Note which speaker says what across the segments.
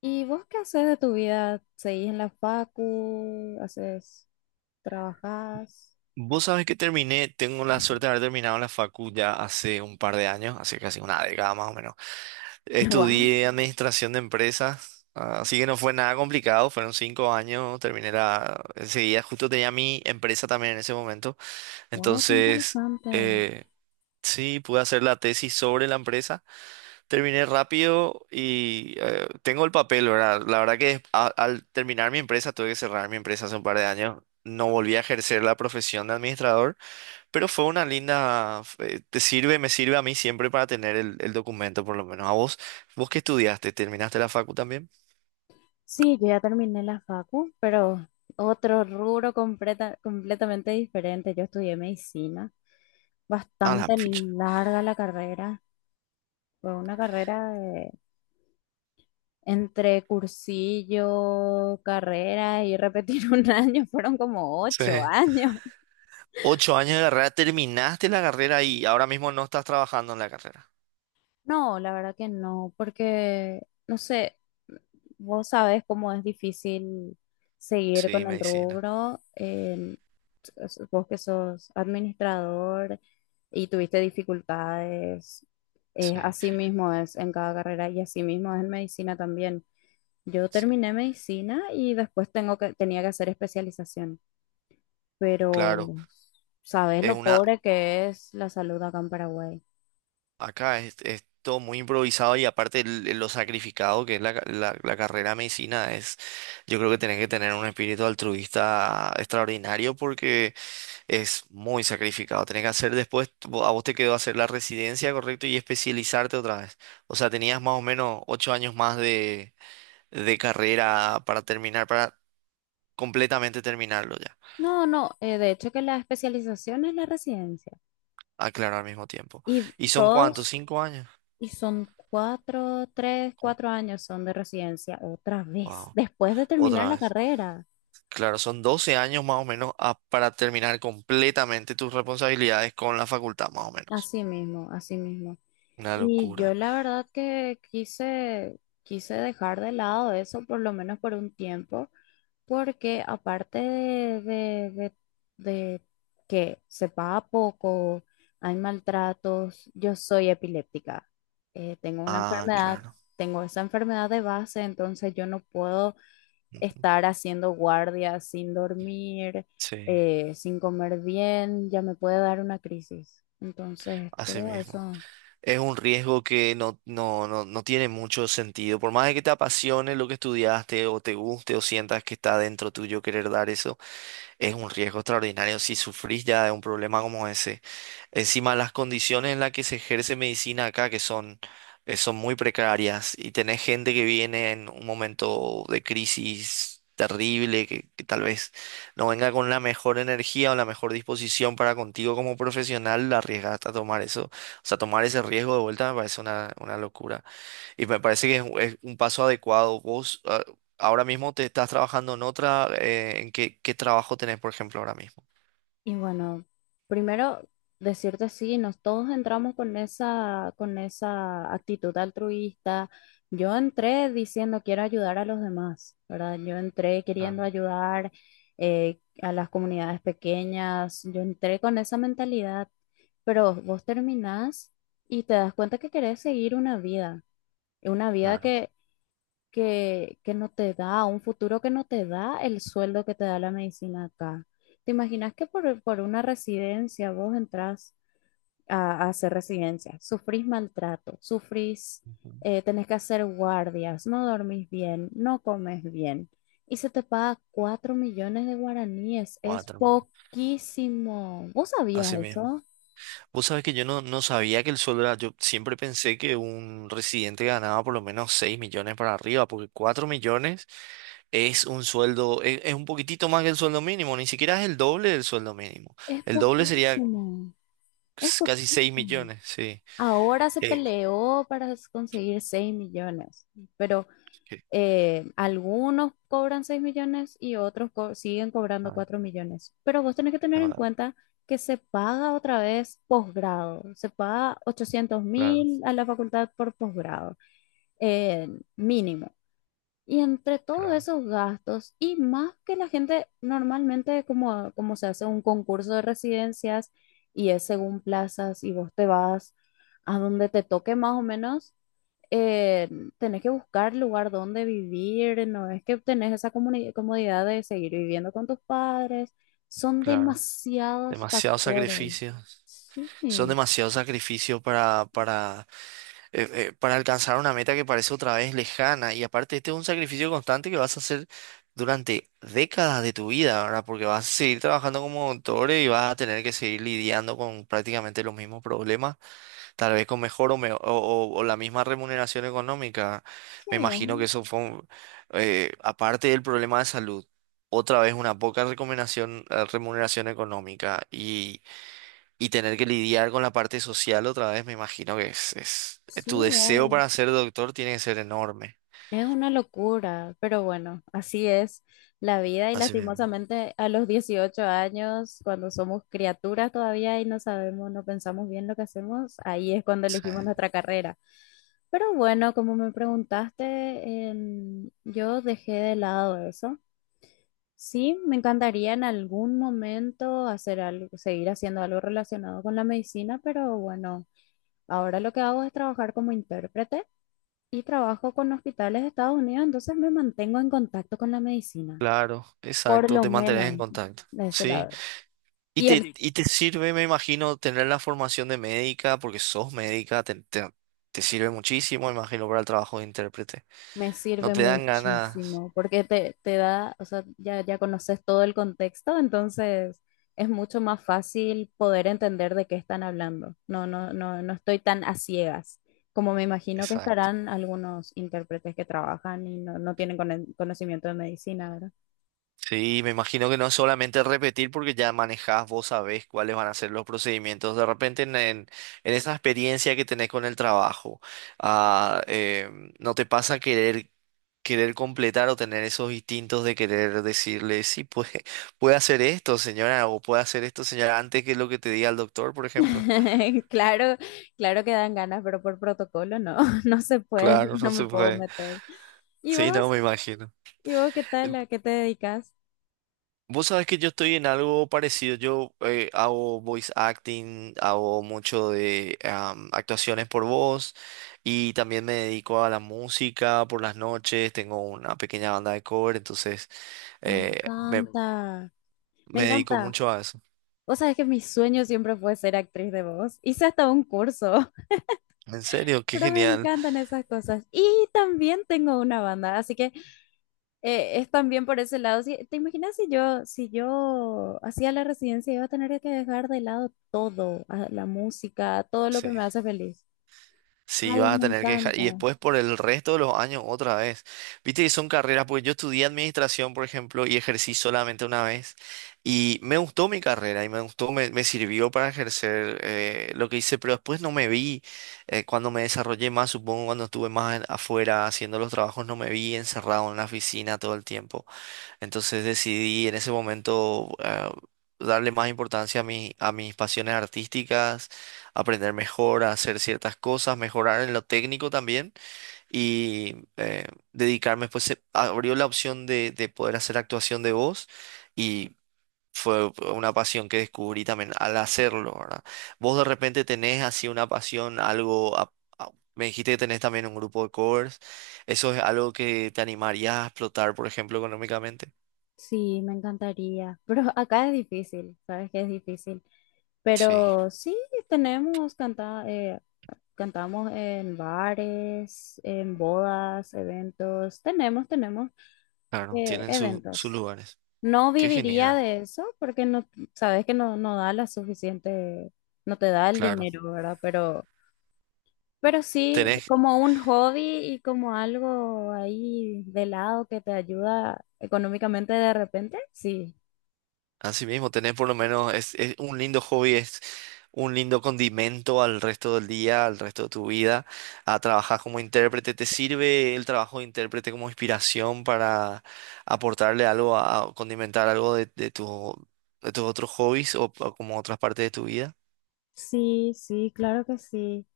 Speaker 1: ¿Y vos qué haces de tu vida? ¿Seguís en la facu? ¿Haces, trabajás?
Speaker 2: Vos sabés que terminé, tengo la suerte de haber terminado la facu ya hace un par de años, hace casi una década más o menos.
Speaker 1: Wow,
Speaker 2: Estudié administración de empresas, ah, así que no fue nada complicado, fueron 5 años, terminé la... Enseguida justo tenía mi empresa también en ese momento,
Speaker 1: wow, qué
Speaker 2: entonces
Speaker 1: interesante.
Speaker 2: eh, sí, pude hacer la tesis sobre la empresa, terminé rápido y tengo el papel, ¿verdad? La verdad que al terminar mi empresa tuve que cerrar mi empresa hace un par de años. No volví a ejercer la profesión de administrador, pero fue una linda, te sirve, me sirve a mí siempre para tener el documento, por lo menos. ¿A vos? ¿Vos qué estudiaste? ¿Terminaste la facu también?
Speaker 1: Sí, yo ya terminé la facu, pero otro rubro completamente diferente. Yo estudié medicina,
Speaker 2: A la
Speaker 1: bastante
Speaker 2: ficha.
Speaker 1: larga la carrera. Fue una carrera de- Entre cursillo, carrera y repetir un año, fueron como
Speaker 2: Sí.
Speaker 1: 8 años.
Speaker 2: Ocho años de carrera, terminaste la carrera y ahora mismo no estás trabajando en la carrera.
Speaker 1: No, la verdad que no, porque, no sé, vos sabés cómo es difícil seguir
Speaker 2: Sí,
Speaker 1: con el
Speaker 2: medicina.
Speaker 1: rubro. Vos que sos administrador y tuviste dificultades,
Speaker 2: Sí,
Speaker 1: así mismo es en cada carrera y así mismo es en medicina también. Yo
Speaker 2: sí.
Speaker 1: terminé medicina y después tenía que hacer especialización,
Speaker 2: Claro.
Speaker 1: pero sabés
Speaker 2: Es
Speaker 1: lo
Speaker 2: una,
Speaker 1: pobre que es la salud acá en Paraguay.
Speaker 2: acá es todo muy improvisado y aparte lo sacrificado que es la, la, la carrera de medicina es, yo creo que tenés que tener un espíritu altruista extraordinario porque es muy sacrificado. Tenés que hacer después, a vos te quedó hacer la residencia, correcto, y especializarte otra vez. O sea, tenías más o menos 8 años más de carrera para terminar, para completamente terminarlo ya.
Speaker 1: No, no, de hecho que la especialización es la residencia.
Speaker 2: Aclaro al mismo tiempo.
Speaker 1: ¿Y cuánto
Speaker 2: ¿Y son cuántos?
Speaker 1: todos, cuántos?
Speaker 2: ¿5 años?
Speaker 1: Y son
Speaker 2: Cu-
Speaker 1: 4 años son de residencia otra vez,
Speaker 2: Wow.
Speaker 1: después de terminar
Speaker 2: Otra
Speaker 1: la
Speaker 2: vez.
Speaker 1: carrera.
Speaker 2: Claro, son 12 años más o menos para terminar completamente tus responsabilidades con la facultad, más o menos.
Speaker 1: Así mismo, así mismo.
Speaker 2: Una
Speaker 1: Y yo
Speaker 2: locura.
Speaker 1: la verdad que quise dejar de lado eso por lo menos por un tiempo, porque aparte de que se paga poco, hay maltratos, yo soy epiléptica. Tengo una
Speaker 2: Ah,
Speaker 1: enfermedad,
Speaker 2: claro.
Speaker 1: tengo esa enfermedad de base, entonces yo no puedo
Speaker 2: Ujú.
Speaker 1: estar haciendo guardia sin dormir,
Speaker 2: Sí,
Speaker 1: sin comer bien, ya me puede dar una crisis. Entonces,
Speaker 2: así
Speaker 1: todo
Speaker 2: mismo.
Speaker 1: eso.
Speaker 2: Es un riesgo que no tiene mucho sentido. Por más de que te apasione lo que estudiaste o te guste o sientas que está dentro tuyo querer dar eso, es un riesgo extraordinario si sufrís ya de un problema como ese. Encima, las condiciones en las que se ejerce medicina acá, que son, son muy precarias, y tenés gente que viene en un momento de crisis terrible, que tal vez no venga con la mejor energía o la mejor disposición para contigo como profesional, la arriesgaste a tomar eso. O sea, tomar ese riesgo de vuelta me parece una locura. Y me parece que es un paso adecuado. Vos ah, ahora mismo te estás trabajando en otra, ¿en qué trabajo tenés, por ejemplo, ahora mismo?
Speaker 1: Y bueno, primero decirte sí, nos todos entramos con con esa actitud altruista. Yo entré diciendo quiero ayudar a los demás, ¿verdad? Yo entré queriendo
Speaker 2: Claro,
Speaker 1: ayudar a las comunidades pequeñas, yo entré con esa mentalidad, pero vos terminás y te das cuenta que querés seguir una vida
Speaker 2: claro.
Speaker 1: que no te da, un futuro que no te da el sueldo que te da la medicina acá. ¿Te imaginas que por una residencia vos entras a hacer residencia? Sufrís maltrato, sufrís,
Speaker 2: Ujú.
Speaker 1: tenés que hacer guardias, no dormís bien, no comes bien y se te paga 4 millones de guaraníes. Es
Speaker 2: Cuatro.
Speaker 1: poquísimo. ¿Vos sabías
Speaker 2: Así mismo.
Speaker 1: eso?
Speaker 2: Vos sabés que yo no, no sabía que el sueldo era, yo siempre pensé que un residente ganaba por lo menos 6 millones para arriba, porque 4 millones es un sueldo, es un poquitito más que el sueldo mínimo, ni siquiera es el doble del sueldo mínimo.
Speaker 1: Es
Speaker 2: El doble sería
Speaker 1: poquísimo. Es
Speaker 2: casi 6
Speaker 1: poquísimo.
Speaker 2: millones, sí.
Speaker 1: Ahora se
Speaker 2: Eh,
Speaker 1: peleó para conseguir 6 millones, pero
Speaker 2: que-
Speaker 1: algunos cobran 6 millones y otros siguen cobrando
Speaker 2: ah,
Speaker 1: 4 millones. Pero vos tenés que tener
Speaker 2: es
Speaker 1: en
Speaker 2: verdad.
Speaker 1: cuenta que se paga otra vez posgrado, se paga ochocientos
Speaker 2: Claro,
Speaker 1: mil a la facultad por posgrado, eh, mínimo. Y entre todos
Speaker 2: claro,
Speaker 1: esos gastos, y más que la gente normalmente, como se hace un concurso de residencias y es según plazas, y vos te vas a donde te toque más o menos, eh, tenés que buscar lugar donde vivir, no es que tenés esa comodidad de seguir viviendo con tus padres, son
Speaker 2: claro.
Speaker 1: demasiados
Speaker 2: Demasiados
Speaker 1: factores.
Speaker 2: sacrificios.
Speaker 1: Sí,
Speaker 2: Son
Speaker 1: sí,
Speaker 2: demasiados sacrificios para alcanzar una meta que parece otra vez lejana. Y aparte, este es un sacrificio constante que vas a hacer durante décadas de tu vida, ¿verdad? Porque vas a seguir trabajando como doctor y vas a tener que seguir lidiando con prácticamente los mismos problemas, tal vez con mejor o la misma remuneración económica. Me imagino que
Speaker 1: es-
Speaker 2: eso fue, aparte del problema de salud. Otra vez una poca recomendación, remuneración económica y tener que lidiar con la parte social otra vez, me imagino que es...
Speaker 1: sí.
Speaker 2: Tu deseo para ser doctor tiene que ser enorme.
Speaker 1: Es una locura, pero bueno, así es la vida y
Speaker 2: Así mismo.
Speaker 1: lastimosamente a los 18 años, cuando somos criaturas todavía y no sabemos, no pensamos bien lo que hacemos, ahí es cuando
Speaker 2: Sí.
Speaker 1: elegimos nuestra carrera. Pero bueno, como me preguntaste, yo dejé de lado eso. Sí, me encantaría en algún momento hacer algo, seguir haciendo algo relacionado con la medicina, pero bueno, ahora lo que hago es trabajar como intérprete y trabajo con hospitales de Estados Unidos, entonces me mantengo en contacto con la medicina,
Speaker 2: Claro,
Speaker 1: por
Speaker 2: exacto,
Speaker 1: lo
Speaker 2: te mantenés en
Speaker 1: menos
Speaker 2: contacto.
Speaker 1: de ese
Speaker 2: Sí,
Speaker 1: lado. Y el
Speaker 2: y
Speaker 1: sí,
Speaker 2: te sirve, me imagino, tener la formación de médica, porque sos médica, te sirve muchísimo, me imagino, para el trabajo de intérprete.
Speaker 1: me
Speaker 2: No
Speaker 1: sirve
Speaker 2: te dan ganas.
Speaker 1: muchísimo porque te da, o sea, ya conoces todo el contexto, entonces es mucho más fácil poder entender de qué están hablando. No, no, no, no estoy tan a ciegas. Como me imagino que
Speaker 2: Exacto.
Speaker 1: estarán algunos intérpretes que trabajan y no, no tienen conocimiento de medicina.
Speaker 2: Sí, me imagino que no es solamente repetir porque ya manejás, vos sabés cuáles van a ser los procedimientos. De repente en esa experiencia que tenés con el trabajo, ah, eh, ¿no te pasa querer completar o tener esos instintos de querer decirle, sí, pues puede hacer esto, señora, o puede hacer esto, señora, antes que lo que te diga el doctor, por ejemplo?
Speaker 1: Claro, claro que dan ganas, pero por protocolo no, no se puede,
Speaker 2: Claro,
Speaker 1: no
Speaker 2: no se
Speaker 1: me puedo
Speaker 2: puede.
Speaker 1: meter. ¿Y
Speaker 2: Sí, no,
Speaker 1: vos?
Speaker 2: me imagino.
Speaker 1: ¿Y vos qué tal? ¿A qué te dedicas?
Speaker 2: Vos sabés que yo estoy en algo parecido. Yo hago voice acting, hago mucho de actuaciones por voz y también me dedico a la música por las noches. Tengo una pequeña banda de cover, entonces
Speaker 1: Me
Speaker 2: eh, me,
Speaker 1: encanta, me
Speaker 2: me dedico
Speaker 1: encanta.
Speaker 2: mucho a eso.
Speaker 1: Vos sabés que mi sueño siempre fue ser actriz de voz. Hice hasta un curso,
Speaker 2: En serio, qué
Speaker 1: pero me
Speaker 2: genial.
Speaker 1: encantan esas cosas. Y también tengo una banda, así que es también por ese lado. ¿Te imaginas si yo, si yo hacía la residencia, iba a tener que dejar de lado todo, la música, todo lo que
Speaker 2: Sí.
Speaker 1: me hace feliz?
Speaker 2: Sí,
Speaker 1: Ay,
Speaker 2: vas a
Speaker 1: me
Speaker 2: tener que dejar.
Speaker 1: encanta.
Speaker 2: Y después por el resto de los años otra vez. Viste que son carreras, porque yo estudié administración, por ejemplo, y ejercí solamente una vez. Y me gustó mi carrera y me gustó, me sirvió para ejercer lo que hice, pero después no me vi, cuando me desarrollé más, supongo, cuando estuve más afuera haciendo los trabajos, no me vi encerrado en la oficina todo el tiempo. Entonces decidí en ese momento darle más importancia a a mis pasiones artísticas, aprender mejor a hacer ciertas cosas, mejorar en lo técnico también y dedicarme. Pues se abrió la opción de poder hacer actuación de voz y fue una pasión que descubrí también al hacerlo, ¿verdad? Vos de repente tenés así una pasión, algo... a- Me dijiste que tenés también un grupo de covers. ¿Eso es algo que te animaría a explotar, por ejemplo, económicamente?
Speaker 1: Sí, me encantaría. Pero acá es difícil, sabes que es difícil.
Speaker 2: Sí,
Speaker 1: Pero sí, tenemos, canta, cantamos en bares, en bodas, eventos. Tenemos, tenemos
Speaker 2: claro, tienen sus
Speaker 1: eventos.
Speaker 2: lugares.
Speaker 1: No
Speaker 2: Qué
Speaker 1: viviría
Speaker 2: genial,
Speaker 1: de eso porque no, sabes que no, no da la suficiente, no te da el
Speaker 2: claro.
Speaker 1: dinero, ¿verdad? Pero sí,
Speaker 2: Tenés,
Speaker 1: como un hobby y como algo ahí de lado que te ayuda económicamente de repente, sí.
Speaker 2: así mismo, tenés por lo menos, es un lindo hobby, es un lindo condimento al resto del día, al resto de tu vida. A trabajar como intérprete, ¿te sirve el trabajo de intérprete como inspiración para aportarle algo, a condimentar algo de tu, de tus otros hobbies o como otras partes de tu vida?
Speaker 1: Sí, sí, claro que sí.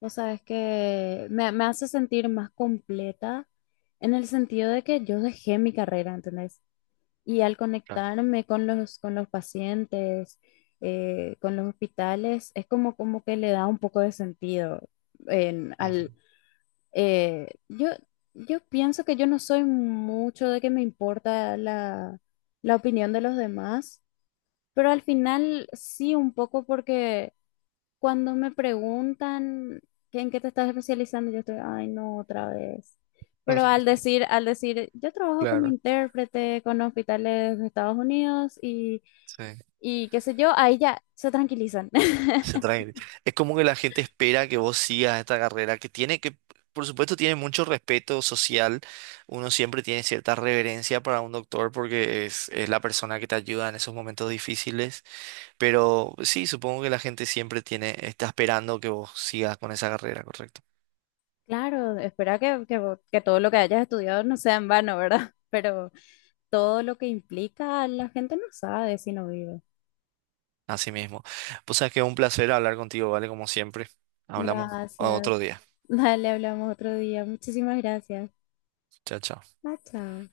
Speaker 1: O sea, es que me hace sentir más completa en el sentido de que yo dejé mi carrera, ¿entendés? Y al
Speaker 2: Claro.
Speaker 1: conectarme con con los pacientes, con los hospitales, es como, como que le da un poco de sentido en-
Speaker 2: Ujú.
Speaker 1: al, Eh, yo, yo pienso que yo no soy mucho de que me importa la opinión de los demás, pero al final sí un poco porque cuando me preguntan que en qué te estás especializando, yo estoy, ay, no, otra vez. Pero al decir, yo trabajo como
Speaker 2: Claro.
Speaker 1: intérprete con hospitales de Estados Unidos
Speaker 2: Sí.
Speaker 1: y qué sé yo, ahí ya se tranquilizan.
Speaker 2: Se traen. Es como que la gente espera que vos sigas esta carrera que tiene que, por supuesto, tiene mucho respeto social. Uno siempre tiene cierta reverencia para un doctor porque es la persona que te ayuda en esos momentos difíciles. Pero sí, supongo que la gente siempre tiene, está esperando que vos sigas con esa carrera, correcto.
Speaker 1: Claro, espera que todo lo que hayas estudiado no sea en vano, ¿verdad? Pero todo lo que implica, la gente no sabe si no vive.
Speaker 2: Así mismo. Pues sabes que es un placer hablar contigo, ¿vale? Como siempre. Hablamos
Speaker 1: Gracias.
Speaker 2: otro día.
Speaker 1: Dale, hablamos otro día. Muchísimas gracias.
Speaker 2: Chao, chao.
Speaker 1: Ah, chao.